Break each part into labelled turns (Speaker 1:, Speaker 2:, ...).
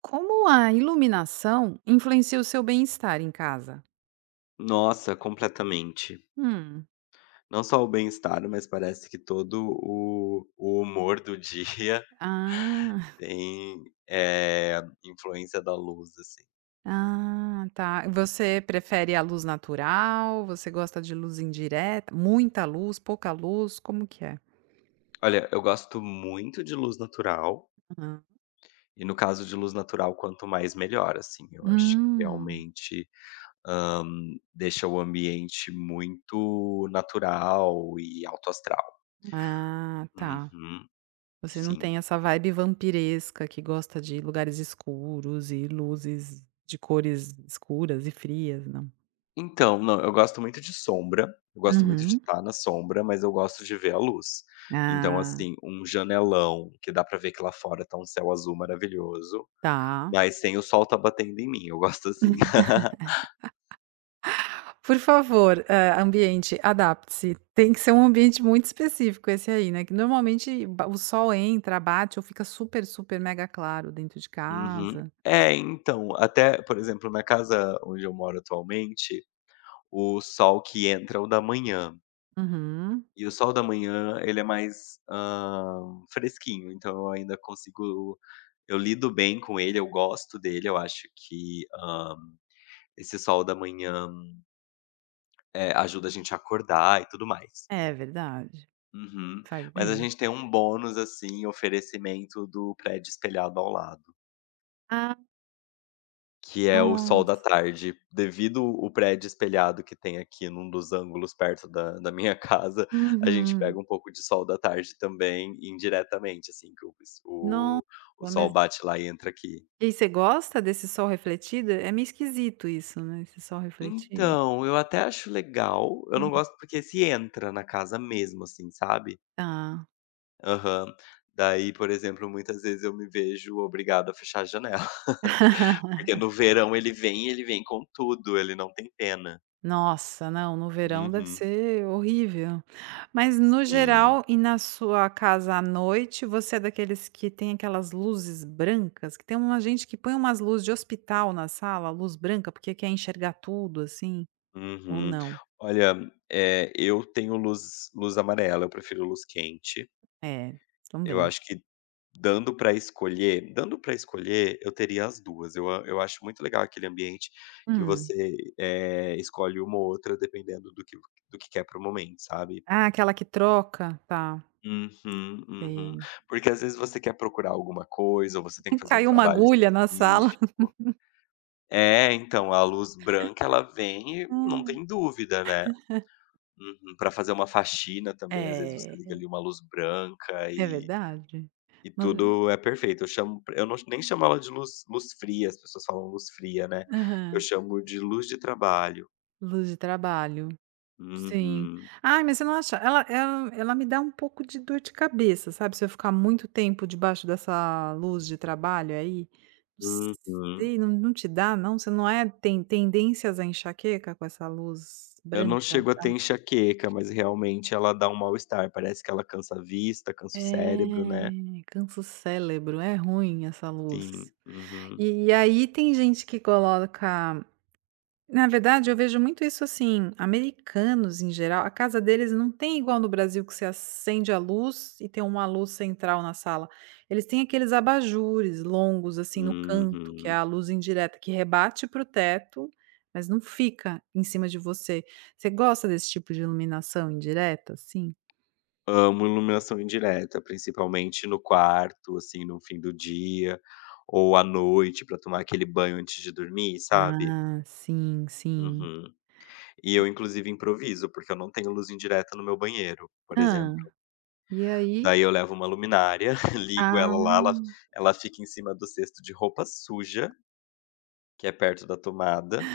Speaker 1: Como a iluminação influencia o seu bem-estar em casa?
Speaker 2: Nossa, completamente.
Speaker 1: Hum.
Speaker 2: Não só o bem-estar, mas parece que todo o humor do dia
Speaker 1: Ah,
Speaker 2: tem, influência da luz, assim.
Speaker 1: ah, tá. Você prefere a luz natural? Você gosta de luz indireta? Muita luz, pouca luz? Como que é?
Speaker 2: Olha, eu gosto muito de luz natural,
Speaker 1: Hã.
Speaker 2: e no caso de luz natural, quanto mais melhor, assim. Eu acho que
Speaker 1: Hum.
Speaker 2: realmente, hã, deixa o ambiente muito natural e alto astral.
Speaker 1: Ah, tá.
Speaker 2: Uhum,
Speaker 1: Você não
Speaker 2: sim.
Speaker 1: tem essa vibe vampiresca que gosta de lugares escuros e luzes de cores escuras e frias, não?
Speaker 2: Então, não, eu gosto muito de sombra, eu gosto muito de
Speaker 1: Uhum.
Speaker 2: estar na sombra, mas eu gosto de ver a luz. Então,
Speaker 1: Ah,
Speaker 2: assim, um janelão que dá pra ver que lá fora tá um céu azul maravilhoso,
Speaker 1: tá.
Speaker 2: mas sem o sol tá batendo em mim, eu gosto assim.
Speaker 1: Por favor, ambiente, adapte-se. Tem que ser um ambiente muito específico esse aí, né, que normalmente ba o sol entra, bate ou fica super, super mega claro dentro de
Speaker 2: Uhum.
Speaker 1: casa.
Speaker 2: É, então, até, por exemplo, na casa onde eu moro atualmente, o sol que entra é o da manhã.
Speaker 1: Uhum.
Speaker 2: E o sol da manhã, ele é mais, fresquinho, então eu ainda consigo, eu lido bem com ele, eu gosto dele, eu acho que esse sol da manhã, ajuda a gente a acordar e tudo mais.
Speaker 1: É verdade,
Speaker 2: Uhum.
Speaker 1: faz
Speaker 2: Mas a
Speaker 1: bem.
Speaker 2: gente tem um bônus, assim, oferecimento do prédio espelhado ao lado,
Speaker 1: Ah,
Speaker 2: que é o sol da
Speaker 1: nossa.
Speaker 2: tarde. Devido o prédio espelhado que tem aqui num dos ângulos perto da minha casa, a gente
Speaker 1: Uhum.
Speaker 2: pega um pouco de sol da tarde também, indiretamente, assim, que
Speaker 1: Nossa,
Speaker 2: o o sol
Speaker 1: mas
Speaker 2: bate lá e entra aqui.
Speaker 1: e aí, você gosta desse sol refletido? É meio esquisito isso, né, esse sol refletido.
Speaker 2: Então, eu até acho legal, eu
Speaker 1: Hum,
Speaker 2: não gosto porque se entra na casa mesmo, assim, sabe.
Speaker 1: tá.
Speaker 2: Aham. Daí, por exemplo, muitas vezes eu me vejo obrigado a fechar a janela, porque no verão ele vem com tudo, ele não tem pena.
Speaker 1: Nossa, não, no verão deve
Speaker 2: Uhum,
Speaker 1: ser horrível. Mas no
Speaker 2: sim.
Speaker 1: geral, e na sua casa à noite, você é daqueles que tem aquelas luzes brancas? Que tem uma gente que põe umas luzes de hospital na sala, luz branca, porque quer enxergar tudo assim, ou
Speaker 2: Uhum.
Speaker 1: não?
Speaker 2: Olha, eu tenho luz amarela, eu prefiro luz quente.
Speaker 1: É,
Speaker 2: Eu
Speaker 1: também.
Speaker 2: acho que dando pra escolher, eu teria as duas. Eu acho muito legal aquele ambiente que
Speaker 1: Hum.
Speaker 2: você, escolhe uma ou outra dependendo do que quer para o momento, sabe?
Speaker 1: Ah, aquela que troca? Tá,
Speaker 2: Uhum, uhum.
Speaker 1: sei.
Speaker 2: Porque às vezes você quer procurar alguma coisa ou você tem que fazer um
Speaker 1: Caiu uma
Speaker 2: trabalho
Speaker 1: agulha na sala.
Speaker 2: específico. É, então, a luz branca ela vem e não
Speaker 1: Hum.
Speaker 2: tem dúvida, né. Uhum. Pra fazer uma faxina também, às vezes você
Speaker 1: É,
Speaker 2: liga ali uma luz branca
Speaker 1: é
Speaker 2: e
Speaker 1: verdade.
Speaker 2: e
Speaker 1: No
Speaker 2: tudo é perfeito. Eu não nem chamo ela de luz fria, as pessoas falam luz fria, né. Eu
Speaker 1: Aham,
Speaker 2: chamo de luz de trabalho.
Speaker 1: luz de trabalho. Sim.
Speaker 2: Uhum,
Speaker 1: Ai, mas você não acha ela me dá um pouco de dor de cabeça, sabe, se eu ficar muito tempo debaixo dessa luz de trabalho aí, não
Speaker 2: uhum.
Speaker 1: sei, não te dá não? Você não tem tendências a enxaqueca com essa luz
Speaker 2: Eu não
Speaker 1: branca?
Speaker 2: chego a ter enxaqueca, mas realmente ela dá um mal-estar, parece que ela cansa a vista, cansa o
Speaker 1: É,
Speaker 2: cérebro, né.
Speaker 1: cansa o cérebro, é ruim essa luz.
Speaker 2: Sim. Uhum.
Speaker 1: E aí tem gente que coloca. Na verdade, eu vejo muito isso assim, americanos em geral, a casa deles não tem igual no Brasil que você acende a luz e tem uma luz central na sala. Eles têm aqueles abajures longos assim no canto, que é
Speaker 2: Uhum.
Speaker 1: a luz indireta que rebate para o teto, mas não fica em cima de você. Você gosta desse tipo de iluminação indireta, assim?
Speaker 2: Amo iluminação indireta, principalmente no quarto, assim, no fim do dia, ou à noite pra tomar aquele banho antes de dormir, sabe.
Speaker 1: Ah, sim, sim.
Speaker 2: Uhum. E eu inclusive improviso, porque eu não tenho luz indireta no meu banheiro, por
Speaker 1: Ah,
Speaker 2: exemplo.
Speaker 1: e aí?
Speaker 2: Daí eu levo uma luminária, ligo
Speaker 1: Ah.
Speaker 2: ela lá, ela fica em cima do cesto de roupa suja, que é perto da tomada,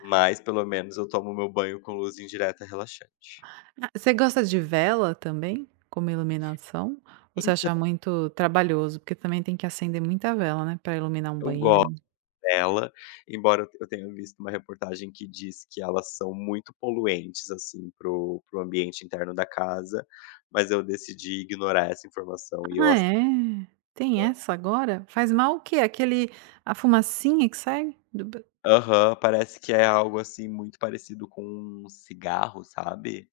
Speaker 2: mas pelo menos eu tomo meu banho com luz indireta relaxante.
Speaker 1: Ah, você gosta de vela também, como iluminação? Ou você
Speaker 2: Então,
Speaker 1: acha muito trabalhoso? Porque também tem que acender muita vela, né, para iluminar um
Speaker 2: eu gosto
Speaker 1: banheiro.
Speaker 2: dela, embora eu tenha visto uma reportagem que diz que elas são muito poluentes, assim, pro ambiente interno da casa, mas eu decidi ignorar essa informação e eu
Speaker 1: Ah,
Speaker 2: aceito
Speaker 1: é? Tem
Speaker 2: ela.
Speaker 1: essa agora? Faz mal o quê? Aquele A fumacinha que sai do b
Speaker 2: Aham, parece que é algo, assim, muito parecido com um cigarro, sabe.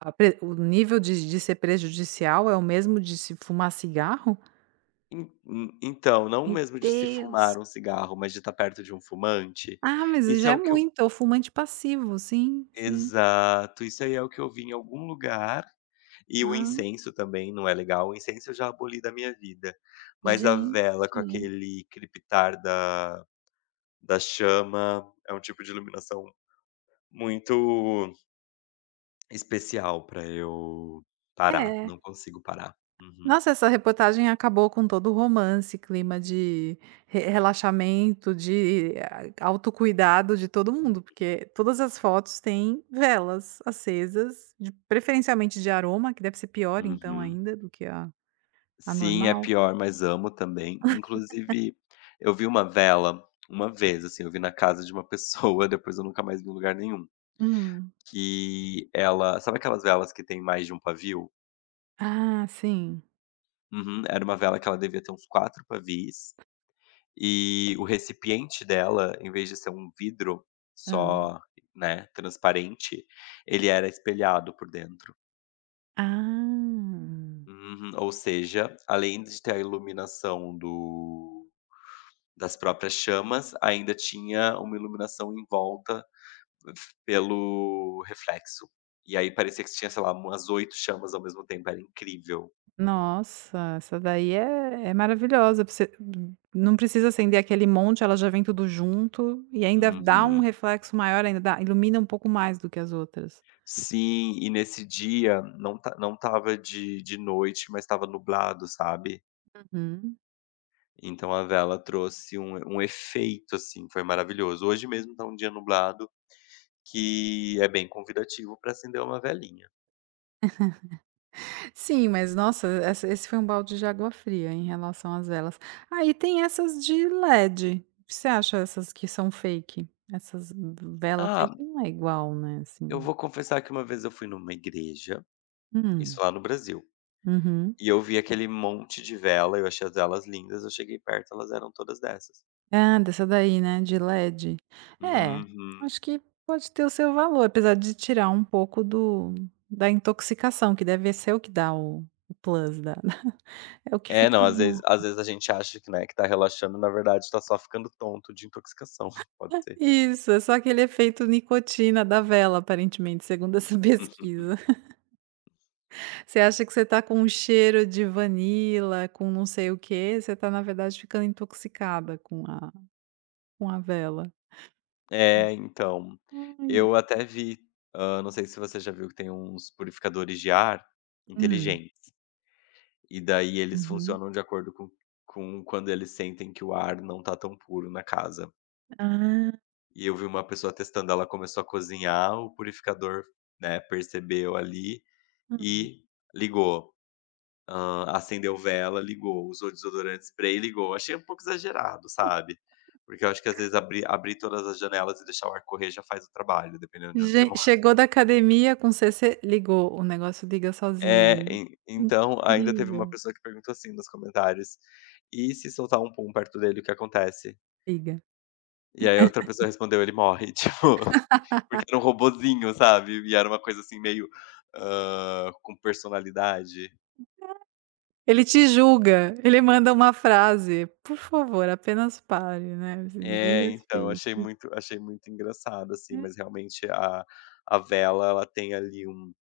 Speaker 1: a pre o nível de ser prejudicial é o mesmo de se fumar cigarro?
Speaker 2: En en então, não
Speaker 1: Meu
Speaker 2: mesmo de se
Speaker 1: Deus!
Speaker 2: fumar um cigarro, mas de estar perto de um fumante.
Speaker 1: Ah, mas
Speaker 2: Isso
Speaker 1: já
Speaker 2: é
Speaker 1: é
Speaker 2: o que
Speaker 1: muito, é o fumante passivo. Sim, sim.
Speaker 2: Exato, isso aí é o que eu vi em algum lugar, e o
Speaker 1: Ah,
Speaker 2: incenso também não é legal, o incenso eu já aboli da minha vida, mas a
Speaker 1: gente.
Speaker 2: vela com aquele crepitar da chama, é um tipo de iluminação muito especial pra eu parar,
Speaker 1: É.
Speaker 2: não consigo parar. Uhum.
Speaker 1: Nossa, essa reportagem acabou com todo o romance, clima de re relaxamento, de a autocuidado de todo
Speaker 2: Hum,
Speaker 1: mundo, porque todas as fotos têm velas acesas, de preferencialmente de aroma, que deve ser pior então
Speaker 2: uhum.
Speaker 1: ainda do que a
Speaker 2: Sim, é
Speaker 1: normal.
Speaker 2: pior, mas amo também. Inclusive, eu vi uma vela uma vez, assim, eu vi na casa de uma pessoa, depois eu nunca mais vi em lugar nenhum.
Speaker 1: Hum.
Speaker 2: Que ela, sabe aquelas velas que tem mais de um pavio?
Speaker 1: Ah, sim.
Speaker 2: Uhum, era uma vela que ela devia ter uns 4 pavis, e o recipiente dela, em vez de ser um vidro
Speaker 1: Hã.
Speaker 2: só, né, transparente, ele era espelhado por dentro.
Speaker 1: Ah.
Speaker 2: Uhum, ou seja, além de ter a iluminação do, das próprias chamas, ainda tinha uma iluminação em volta, f pelo reflexo. E aí parecia que tinha, sei lá, umas 8 chamas ao mesmo tempo, era incrível.
Speaker 1: Nossa, essa daí é maravilhosa, você não precisa acender aquele monte, ela já vem tudo junto e ainda dá um
Speaker 2: Uhum.
Speaker 1: reflexo maior, ainda dá ilumina um pouco mais do que as outras.
Speaker 2: Sim, e nesse dia não estava de noite, mas estava nublado, sabe.
Speaker 1: Uhum.
Speaker 2: Então a vela trouxe um efeito, assim, foi maravilhoso. Hoje mesmo tá um dia nublado, que é bem convidativo para acender uma velinha.
Speaker 1: Sim, mas nossa, essa esse foi um balde de água fria em relação às velas. Aí tem essas de LED, o que você acha essas que são fake? Essas vela fake
Speaker 2: Ah,
Speaker 1: não é igual, né,
Speaker 2: eu
Speaker 1: assim.
Speaker 2: vou confessar que uma vez eu fui numa igreja, isso
Speaker 1: Hum,
Speaker 2: lá no Brasil,
Speaker 1: uhum.
Speaker 2: e eu vi aquele monte de vela, eu achei as velas lindas, eu cheguei perto, elas eram todas dessas.
Speaker 1: Ah, dessa daí, né, de LED. É,
Speaker 2: Uhum.
Speaker 1: acho que pode ter o seu valor, apesar de tirar um pouco do da intoxicação, que deve ser o que dá o plus da é o que
Speaker 2: É, não,
Speaker 1: fica
Speaker 2: às
Speaker 1: bom.
Speaker 2: vezes às vezes a gente acha que, né, que tá relaxando, na verdade tá só ficando tonto de intoxicação, pode ser.
Speaker 1: Isso, é só aquele efeito nicotina da vela, aparentemente, segundo essa pesquisa. Você acha que você tá com um cheiro de vanila, com não sei o quê, você tá, na verdade, ficando intoxicada com a vela.
Speaker 2: É, então,
Speaker 1: Ai.
Speaker 2: eu até vi, não sei se você já viu que tem uns purificadores de ar
Speaker 1: Hum,
Speaker 2: inteligentes, e daí eles
Speaker 1: uhum.
Speaker 2: funcionam de acordo com quando eles sentem que o ar não tá tão puro na casa.
Speaker 1: Ah.
Speaker 2: E eu vi uma pessoa testando, ela começou a cozinhar, o purificador, né, percebeu ali e ligou. Acendeu vela, ligou, usou desodorante spray, ligou. Achei um pouco exagerado, sabe. Porque eu acho que às vezes abrir todas as janelas e deixar o ar correr já faz o trabalho, dependendo de onde você
Speaker 1: Gen
Speaker 2: mora.
Speaker 1: Chegou da academia com CC, ligou, o negócio liga
Speaker 2: É,
Speaker 1: sozinho.
Speaker 2: en então ainda teve uma
Speaker 1: Incrível.
Speaker 2: pessoa que perguntou assim nos comentários: "E se soltar um pum perto dele, o que acontece?"
Speaker 1: Liga.
Speaker 2: E aí outra pessoa respondeu: "Ele morre", tipo, porque era um robozinho, sabe. E era uma coisa assim meio, com personalidade.
Speaker 1: Ele te julga, ele manda uma frase: "Por favor, apenas pare, né, me
Speaker 2: É, então, achei
Speaker 1: respeite".
Speaker 2: muito achei muito engraçado, assim,
Speaker 1: É.
Speaker 2: mas realmente a vela, ela tem ali um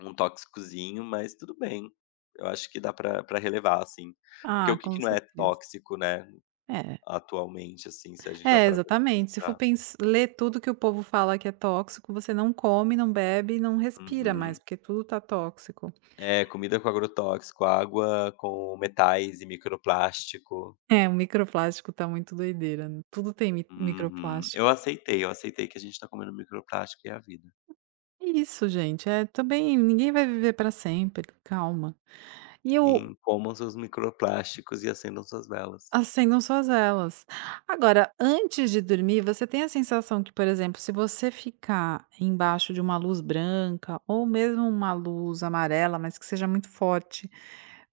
Speaker 2: um tóxicozinho, mas tudo bem. Eu acho que dá pra relevar, assim. Porque o
Speaker 1: Ah,
Speaker 2: que que
Speaker 1: com
Speaker 2: não é
Speaker 1: certeza.
Speaker 2: tóxico, né,
Speaker 1: É.
Speaker 2: atualmente, assim, se a gente vai
Speaker 1: É,
Speaker 2: parar pra
Speaker 1: exatamente, se for
Speaker 2: pesquisar.
Speaker 1: pens ler tudo que o povo fala que é tóxico, você não come, não bebe e não respira mais,
Speaker 2: Uhum.
Speaker 1: porque tudo tá tóxico.
Speaker 2: É, comida com agrotóxico, água com metais e microplástico.
Speaker 1: É, o microplástico tá muito doideira, né? Tudo tem mi
Speaker 2: Uhum.
Speaker 1: microplástico.
Speaker 2: Eu aceitei que a gente tá comendo microplástico e é a vida.
Speaker 1: É isso, gente. É, também ninguém vai viver para sempre, calma. E eu
Speaker 2: Sim, comam seus microplásticos e acendam suas velas.
Speaker 1: Acendam suas velas. Agora, antes de dormir, você tem a sensação que, por exemplo, se você ficar embaixo de uma luz branca ou mesmo uma luz amarela, mas que seja muito forte,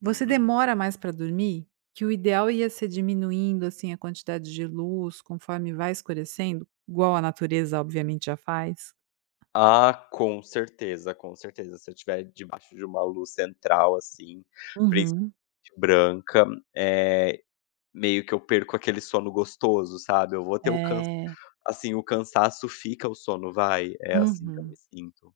Speaker 1: você
Speaker 2: Uhum.
Speaker 1: demora mais para dormir? Que o ideal ia ser diminuindo assim a quantidade de luz conforme vai escurecendo, igual a natureza obviamente já faz?
Speaker 2: Ah, com certeza, com certeza. Se eu estiver debaixo de uma luz central, assim, principalmente
Speaker 1: Uhum.
Speaker 2: branca, é meio que eu perco aquele sono gostoso, sabe. Eu vou ter o cansa
Speaker 1: É.
Speaker 2: Assim, o cansaço fica, o sono vai. É assim que eu me
Speaker 1: Uhum.
Speaker 2: sinto.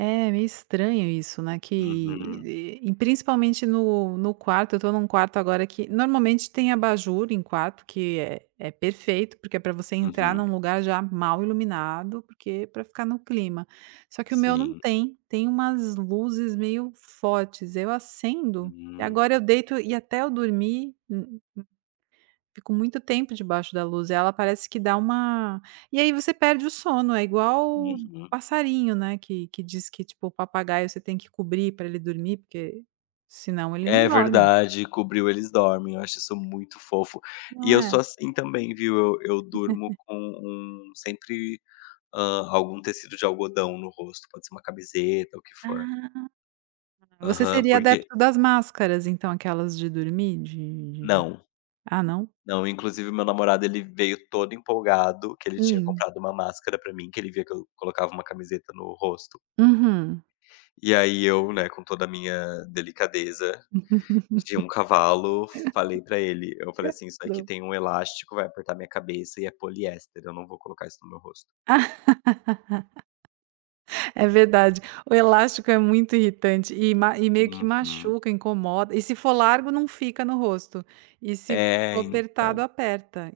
Speaker 1: É meio estranho isso, né, que
Speaker 2: Uhum,
Speaker 1: principalmente no quarto, eu tô num quarto agora que normalmente tem abajur em quarto, que é perfeito, porque é para você entrar
Speaker 2: uhum.
Speaker 1: num lugar já mal iluminado, porque para ficar no clima. Só que o meu não
Speaker 2: Sim.
Speaker 1: tem, tem umas luzes meio fortes, eu acendo, e agora eu
Speaker 2: Hum.
Speaker 1: deito e até eu dormir. Fico muito tempo debaixo da luz, e ela parece que dá uma, e aí você perde o sono, é igual
Speaker 2: Uhum.
Speaker 1: passarinho, né, que diz que, tipo, o papagaio você tem que cobrir pra ele dormir, porque senão ele não
Speaker 2: É
Speaker 1: dorme,
Speaker 2: verdade, cobriu, eles dormem. Eu acho isso muito fofo. E
Speaker 1: não
Speaker 2: eu
Speaker 1: é?
Speaker 2: sou assim também, viu. Eu durmo com sempre, algum tecido de algodão no rosto, pode ser uma camiseta, o que for.
Speaker 1: Ah. Você
Speaker 2: Aham,
Speaker 1: seria
Speaker 2: porque
Speaker 1: adepto das máscaras, então, aquelas de dormir, de
Speaker 2: não,
Speaker 1: não?
Speaker 2: não, inclusive meu namorado ele veio todo empolgado, que ele tinha
Speaker 1: Hum.
Speaker 2: comprado uma máscara pra mim, que ele via que eu colocava uma camiseta no rosto.
Speaker 1: Uhum.
Speaker 2: E aí eu, né, com toda a minha delicadeza de um cavalo, falei pra ele, eu falei assim: "Isso aqui
Speaker 1: Credo.
Speaker 2: tem um elástico, vai apertar minha cabeça e é poliéster, eu não vou colocar isso no meu rosto".
Speaker 1: É verdade. O elástico é muito irritante e meio que
Speaker 2: Uhum.
Speaker 1: machuca, incomoda. E se for largo, não fica no rosto. E se
Speaker 2: É,
Speaker 1: for apertado,
Speaker 2: então,
Speaker 1: aperta.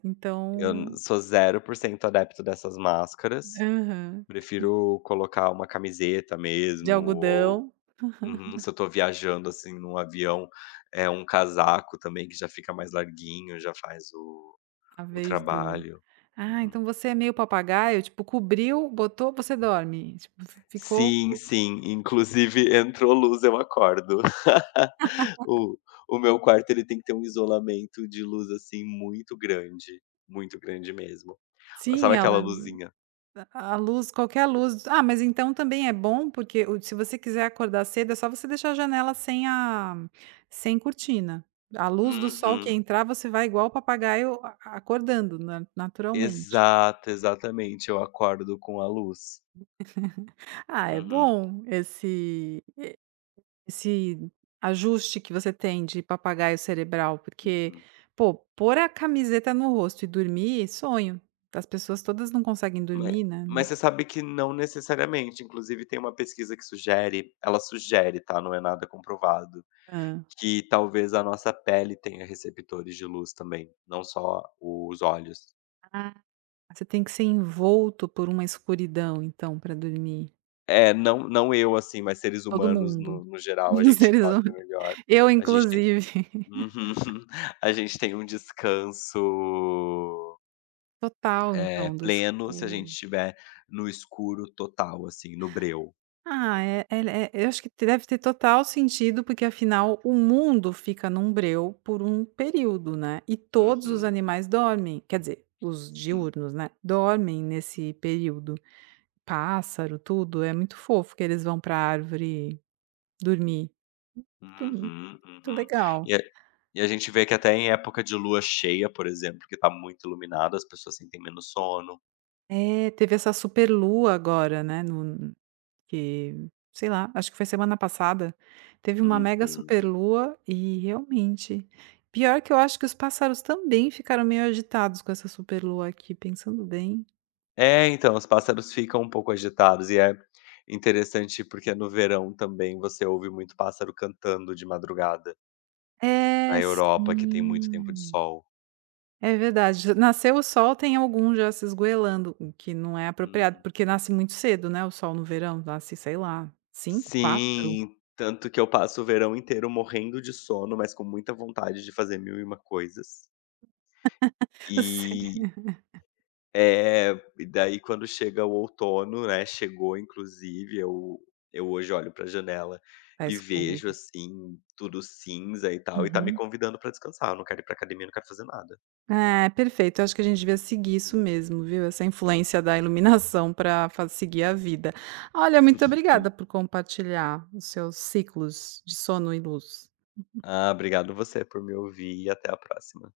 Speaker 2: eu
Speaker 1: Então,
Speaker 2: n sou 0% adepto dessas máscaras.
Speaker 1: aham.
Speaker 2: Prefiro colocar uma camiseta
Speaker 1: De
Speaker 2: mesmo, ou
Speaker 1: algodão,
Speaker 2: uhum, se eu tô viajando, assim, num avião, é um casaco também que já fica mais larguinho, já faz o
Speaker 1: a
Speaker 2: o
Speaker 1: vez do
Speaker 2: trabalho.
Speaker 1: ah,
Speaker 2: Uhum.
Speaker 1: então você é meio papagaio, tipo, cobriu, botou, você dorme. Tipo, fi ficou
Speaker 2: Sim,
Speaker 1: co
Speaker 2: sim, inclusive entrou luz, eu acordo. O o meu quarto ele tem que ter um isolamento de luz, assim, muito grande mesmo.
Speaker 1: sim,
Speaker 2: Sabe aquela
Speaker 1: ela
Speaker 2: luzinha?
Speaker 1: a luz, qualquer luz, mas então também é bom, porque o se você quiser acordar cedo, é só você deixar a janela sem cortina. A luz do sol que
Speaker 2: Uhum.
Speaker 1: entrar, você vai igual o papagaio acordando na naturalmente.
Speaker 2: Exato, exatamente, eu acordo com a luz.
Speaker 1: Ah, é
Speaker 2: Uhum,
Speaker 1: bom esse ajuste que você tem de papagaio cerebral, porque,
Speaker 2: uhum.
Speaker 1: pô, pôr a camiseta no rosto e dormir, sonho. As pessoas todas não conseguem
Speaker 2: Ma
Speaker 1: dormir, né.
Speaker 2: mas você sabe que não necessariamente, inclusive tem uma pesquisa que sugere ela sugere, tá, não é nada comprovado, que talvez a nossa pele tenha receptores de luz também, não só os olhos.
Speaker 1: Hã. Você tem que ser envolto por uma escuridão, então, para dormir.
Speaker 2: É, não, não eu, assim, mas seres
Speaker 1: Todo
Speaker 2: humanos
Speaker 1: mundo.
Speaker 2: no geral, a
Speaker 1: Os
Speaker 2: gente
Speaker 1: seres
Speaker 2: dorme
Speaker 1: humanos,
Speaker 2: melhor,
Speaker 1: eu
Speaker 2: a gente tem,
Speaker 1: inclusive.
Speaker 2: uhum. A gente tem um descanso,
Speaker 1: Total, então, do
Speaker 2: pleno se a gente
Speaker 1: escuro.
Speaker 2: estiver no escuro total, assim, no breu.
Speaker 1: Ah, é eu acho que deve ter total sentido, porque afinal o mundo fica num breu por um período, né, e todos os
Speaker 2: Uhum.
Speaker 1: animais dormem, quer dizer, os
Speaker 2: Sim.
Speaker 1: diurnos, né, dormem nesse período. Pássaro, tudo, é muito fofo que eles vão pra árvore dormir. Tu Muito
Speaker 2: Uhum, uhum.
Speaker 1: legal.
Speaker 2: E E a gente vê que até em época de lua cheia, por exemplo, que tá muito iluminado, as pessoas sentem menos sono.
Speaker 1: É, teve essa superlua agora, né, no que, sei lá, acho que foi semana passada, teve uma mega
Speaker 2: Uhum.
Speaker 1: superlua e realmente pior que eu acho que os pássaros também ficaram meio agitados com essa superlua aqui, pensando bem.
Speaker 2: É, então, os pássaros ficam um pouco agitados e é interessante porque no verão também você ouve muito pássaro cantando de madrugada, na
Speaker 1: É,
Speaker 2: Europa, que tem muito tempo de
Speaker 1: sim.
Speaker 2: sol.
Speaker 1: É verdade, nasceu o sol, tem algum já se esgoelando, o que não é apropriado,
Speaker 2: Uhum.
Speaker 1: porque nasce muito cedo, né, o sol no verão, nasce, sei lá, cinco, quatro,
Speaker 2: Sim, tanto que eu passo o verão inteiro morrendo de sono, mas com muita vontade de fazer mil e uma coisas. E É, e daí quando chega o outono, né, chegou inclusive, eu hoje olho pra janela
Speaker 1: tá
Speaker 2: e
Speaker 1: escuro.
Speaker 2: vejo, assim, tudo cinza e tal, e tá me
Speaker 1: Uhum.
Speaker 2: convidando pra descansar, eu não quero ir pra academia, não quero fazer nada.
Speaker 1: É, perfeito. Eu acho que a gente devia seguir isso
Speaker 2: Uhum.
Speaker 1: mesmo, viu, essa influência da iluminação para seguir a vida. Olha, muito
Speaker 2: Hum.
Speaker 1: obrigada por compartilhar os seus ciclos de sono e luz.
Speaker 2: Ah, obrigado você por me ouvir e até a próxima.